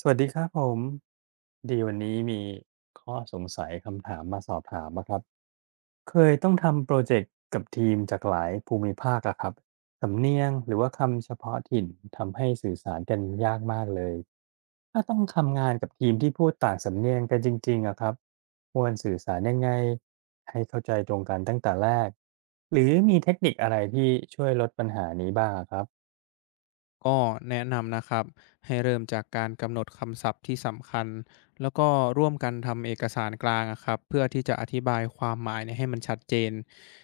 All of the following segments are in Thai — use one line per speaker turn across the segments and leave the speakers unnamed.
สวัสดีครับผมดีวันนี้มีข้อสงสัยคำถามมาสอบถามนะครับเคยต้องทำโปรเจกต์กับทีมจากหลายภูมิภาคอะครับสำเนียงหรือว่าคำเฉพาะถิ่นทำให้สื่อสารกันยากมากเลยถ้าต้องทำงานกับทีมที่พูดต่างสำเนียงกันจริงๆอะครับควรสื่อสารยังไงให้เข้าใจตรงกันตั้งแต่แรกหรือมีเทคนิคอะไรที่ช่วยลดปัญหานี้บ้างอะครับ
ก็แนะนำนะครับให้เริ่มจากการกำหนดคำศัพท์ที่สำคัญแล้วก็ร่วมกันทำเอกสารกลางอะครับเพื่อที่จะอธิบายความหมายเนี่ยให้มันชัดเจน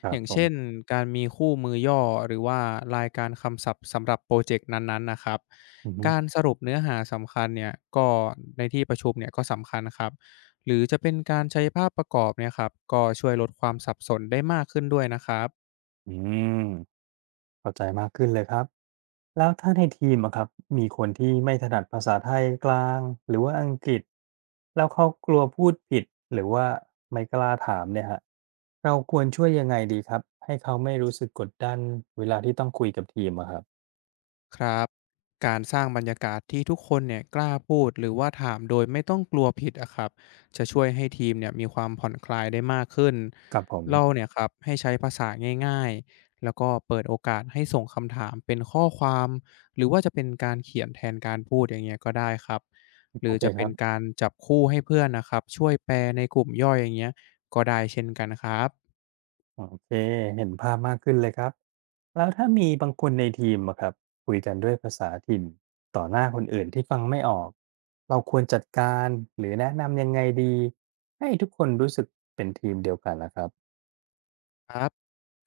ครั
อ
บ
ย่าง
ผ
เช่น
ม
การมีคู่มือย่อหรือว่ารายการคำศัพท์สำหรับโปรเจกต์นั้นๆนะครับ
อืมอฮึ
การสรุปเนื้อหาสำคัญเนี่ยก็ในที่ประชุมเนี่ยก็สำคัญครับหรือจะเป็นการใช้ภาพประกอบเนี่ยครับก็ช่วยลดความสับสนได้มากขึ้นด้วยนะครับ
อืม เข้าใจมากขึ้นเลยครับแล้วถ้าในทีมอะครับมีคนที่ไม่ถนัดภาษาไทยกลางหรือว่าอังกฤษแล้วเขากลัวพูดผิดหรือว่าไม่กล้าถามเนี่ยฮะเราควรช่วยยังไงดีครับให้เขาไม่รู้สึกกดดันเวลาที่ต้องคุยกับทีมอะครับ
ครับการสร้างบรรยากาศที่ทุกคนเนี่ยกล้าพูดหรือว่าถามโดยไม่ต้องกลัวผิดอะครับจะช่วยให้ทีมเนี่ยมีความผ่อนคลายได้มากขึ้น
กับผม
อลเราเนี่ยครับให้ใช้ภาษาง่ายๆแล้วก็เปิดโอกาสให้ส่งคำถามเป็นข้อความหรือว่าจะเป็นการเขียนแทนการพูดอย่างเงี้ยก็ได้ครับหรื
โอ
อ
เค
จะ
ค
เป็
รั
น
บ
การจับคู่ให้เพื่อนนะครับช่วยแปลในกลุ่มย่อยอย่างเงี้ยก็ได้เช่นกันครับ
โอเคเห็นภาพมากขึ้นเลยครับแล้วถ้ามีบางคนในทีมอะครับคุยกันด้วยภาษาถิ่นต่อหน้าคนอื่นที่ฟังไม่ออกเราควรจัดการหรือแนะนำยังไงดีให้ทุกคนรู้สึกเป็นทีมเดียวกันนะครับ
ครับ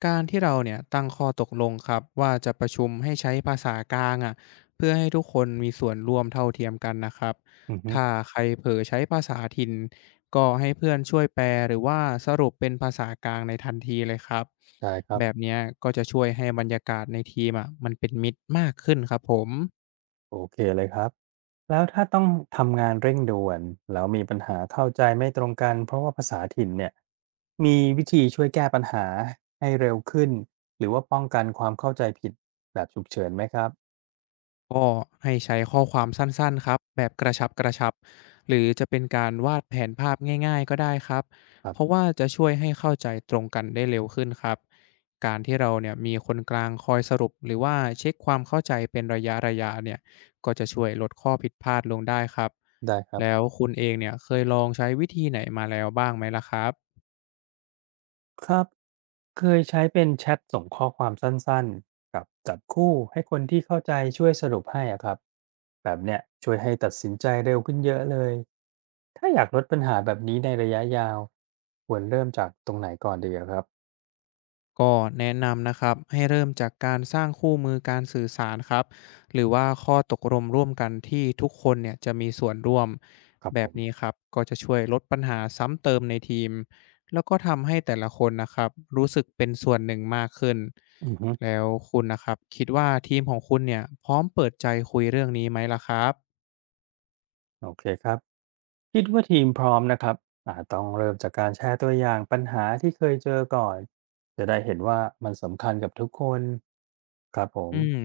การที่เราเนี่ยตั้งข้อตกลงครับว่าจะประชุมให้ใช้ภาษากลางอ่ะเพื่อให้ทุกคนมีส่วนร่วมเท่าเทียมกันนะครับ
อือฮึ
ถ้าใครเผลอใช้ภาษาถิ่นก็ให้เพื่อนช่วยแปลหรือว่าสรุปเป็นภาษากลางในทันทีเลยครับ
ใช่ครั
แบบ
บ
เนี้ยก็จะช่วยให้บรรยากาศในทีมอ่ะมันเป็นมิตรมากขึ้นครับผม
โอเคเลยครับแล้วถ้าต้องทำงานเร่งด่วนแล้วมีปัญหาเข้าใจไม่ตรงกันเพราะว่าภาษาถิ่นเนี่ยมีวิธีช่วยแก้ปัญหาให้เร็วขึ้นหรือว่าป้องกันความเข้าใจผิดแบบฉุกเฉินไหมครับ
ก็ให้ใช้ข้อความสั้นๆครับแบบกระชับหรือจะเป็นการวาดแผนภาพง่ายๆก็ได้ครับ
ครั
เพราะ
บ
ว่าจะช่วยให้เข้าใจตรงกันได้เร็วขึ้นครับการที่เราเนี่ยมีคนกลางคอยสรุปหรือว่าเช็คความเข้าใจเป็นระยะๆเนี่ยก็จะช่วยลดข้อผิดพลาดลงได้ครับ
ได้ครับ
แล้วคุณเองเนี่ยเคยลองใช้วิธีไหนมาแล้วบ้างไหมล่ะครับ
ครับเคยใช้เป็นแชทส่งข้อความสั้นๆกับจับคู่ให้คนที่เข้าใจช่วยสรุปให้อะครับแบบเนี้ยช่วยให้ตัดสินใจเร็วขึ้นเยอะเลยถ้าอยากลดปัญหาแบบนี้ในระยะยาวควรเริ่มจากตรงไหนก่อนดีอะครับ
ก็แนะนำนะครับให้เริ่มจากการสร้างคู่มือการสื่อสารครับหรือว่าข้อตกลงร่วมกันที่ทุกคนเนี่ยจะมีส่วนร่วม
ครับ
แบ
ผ
บนี้
ม
ครับก็จะช่วยลดปัญหาซ้ำเติมในทีมแล้วก็ทำให้แต่ละคนนะครับรู้สึกเป็นส่วนหนึ่งมากขึ้น
อือฮึ
แล้วคุณนะครับคิดว่าทีมของคุณเนี่ยพร้อมเปิดใจคุยเรื่องนี้ไหมล่ะครับ
โอเคครับคิดว่าทีมพร้อมนะครับอาจต้องเริ่มจากการแชร์ตัวอย่างปัญหาที่เคยเจอก่อนจะได้เห็นว่ามันสำคัญกับทุกคนครับผม
อืม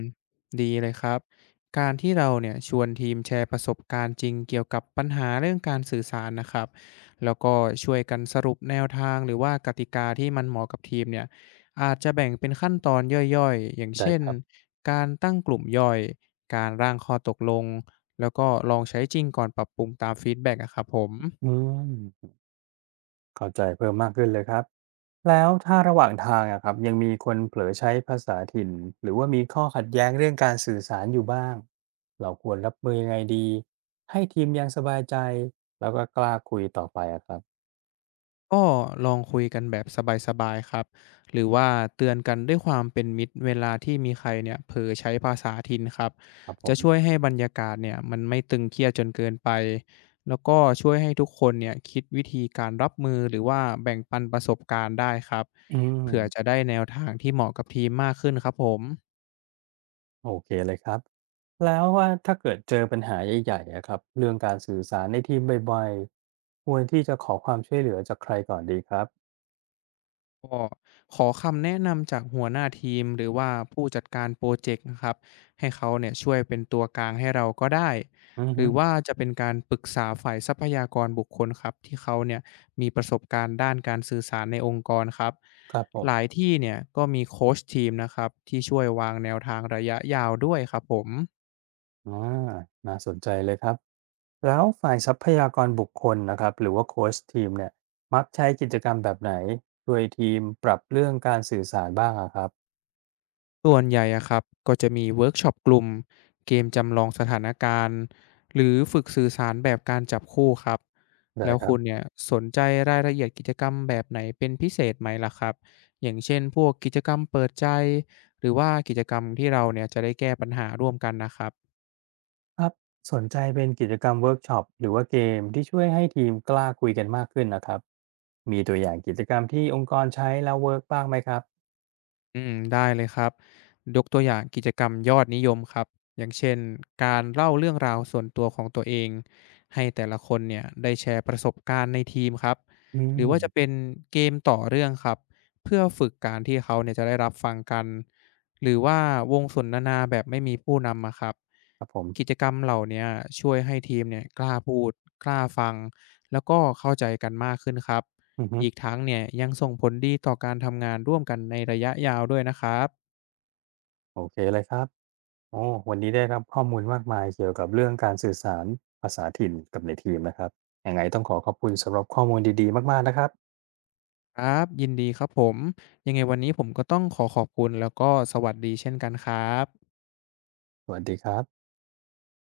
ดีเลยครับการที่เราเนี่ยชวนทีมแชร์ประสบการณ์จริงเกี่ยวกับปัญหาเรื่องการสื่อสารนะครับแล้วก็ช่วยกันสรุปแนวทางหรือว่ากติกาที่มันเหมาะกับทีมเนี่ยอาจจะแบ่งเป็นขั้นตอนย่อยๆอย่าง
ได้
เช่น
ครับ
การตั้งกลุ่มย่อยการร่างข้อตกลงแล้วก็ลองใช้จริงก่อนปรับปรุงตามฟีดแบ็กอะครับผม
อืม เข้าใจเพิ่มมากขึ้นเลยครับแล้วถ้าระหว่างทางอะครับยังมีคนเผลอใช้ภาษาถิ่นหรือว่ามีข้อขัดแย้งเรื่องการสื่อสารอยู่บ้างเราควรรับมือยังไงดีให้ทีมยังสบายใจแล้วก็กล้าคุยต่อไปอะครับ
ก็ลองคุยกันแบบสบายๆครับหรือว่าเตือนกันด้วยความเป็นมิตรเวลาที่มีใครเนี่ยเผลอใช้ภาษาถิ่นครับ
ครับผ
จะช่วย
ม
ให้บรรยากาศเนี่ยมันไม่ตึงเครียดจนเกินไปแล้วก็ช่วยให้ทุกคนเนี่ยคิดวิธีการรับมือหรือว่าแบ่งปันประสบการณ์ได้ครับ
อื
เผื่อจะ
ม
ได้แนวทางที่เหมาะกับทีมมากขึ้นครับผม
โอเคเลยครับแล้วว่าถ้าเกิดเจอปัญหาใหญ่ๆอะครับเรื่องการสื่อสารในทีมบ่อยๆควรที่จะขอความช่วยเหลือจากใครก่อนดีครับ
ก็ขอคำแนะนำจากหัวหน้าทีมหรือว่าผู้จัดการโปรเจกต์นะครับให้เขาเนี่ยช่วยเป็นตัวกลางให้เราก็ได้
อือ
ห
ฮึ
รือว่าจะเป็นการปรึกษาฝ่ายทรัพยากรบุคคลครับที่เขาเนี่ยมีประสบการณ์ด้านการสื่อสารในองค์กรครับ
ครับผม
หลายที่เนี่ยก็มีโค้ชทีมนะครับที่ช่วยวางแนวทางระยะยาวด้วยครับผม
อาน่าสนใจเลยครับแล้วฝ่ายทรัพยากรบุคคลนะครับหรือว่าโคชทีมเนี่ยมักใช้กิจกรรมแบบไหนช่วยทีมปรับเรื่องการสื่อสารบ้างอะครับ
ส่วนใหญ่อะครับก็จะมีเวิร์กช็อปกลุ่มเกมจำลองสถานการณ์หรือฝึกสื่อสารแบบการจับคู่ครับ
ได้
แล้ว
ครั
คุ
บ
ณเนี่ยสนใจรายละเอียดกิจกรรมแบบไหนเป็นพิเศษไหมล่ะครับอย่างเช่นพวกกิจกรรมเปิดใจหรือว่ากิจกรรมที่เราเนี่ยจะได้แก้ปัญหาร่วมกันนะครับ
ครับสนใจเป็นกิจกรรมเวิร์กช็อปหรือว่าเกมที่ช่วยให้ทีมกล้าคุยกันมากขึ้นนะครับมีตัวอย่างกิจกรรมที่องค์กรใช้แล้วเวิร์กบ้างไหมครับ
อืมได้เลยครับยกตัวอย่างกิจกรรมยอดนิยมครับอย่างเช่นการเล่าเรื่องราวส่วนตัวของตัวเองให้แต่ละคนเนี่ยได้แชร์ประสบการณ์ในทีมครับ
อื
หรือว่าจะเป็
ม
นเกมต่อเรื่องครับเพื่อฝึกการที่เขาเนี่ยจะได้รับฟังกันหรือว่าวงสนทนาแบบไม่มีผู้นำอะครับ
ครับผ
กิจ
ม
กรรมเหล่าเนี้ยช่วยให้ทีมเนี่ยกล้าพูดกล้าฟังแล้วก็เข้าใจกันมากขึ้นครับ
อือฮึ
อีกทั้งเนี่ยยังส่งผลดีต่อการทำงานร่วมกันในระยะยาวด้วยนะครับ
โอเคเลยครับ โอ้วันนี้ได้รับข้อมูลมากมายเกี่ยวกับเรื่องการสื่อสารภาษาถิ่นกับในทีมนะครับยังไงต้องขอขอบคุณสำหรับข้อมูลดีๆมากๆนะครับ
ครับยินดีครับผมยังไงวันนี้ผมก็ต้องขอขอบคุณแล้วก็สวัสดีเช่นกันครับ
สวัสดีครับ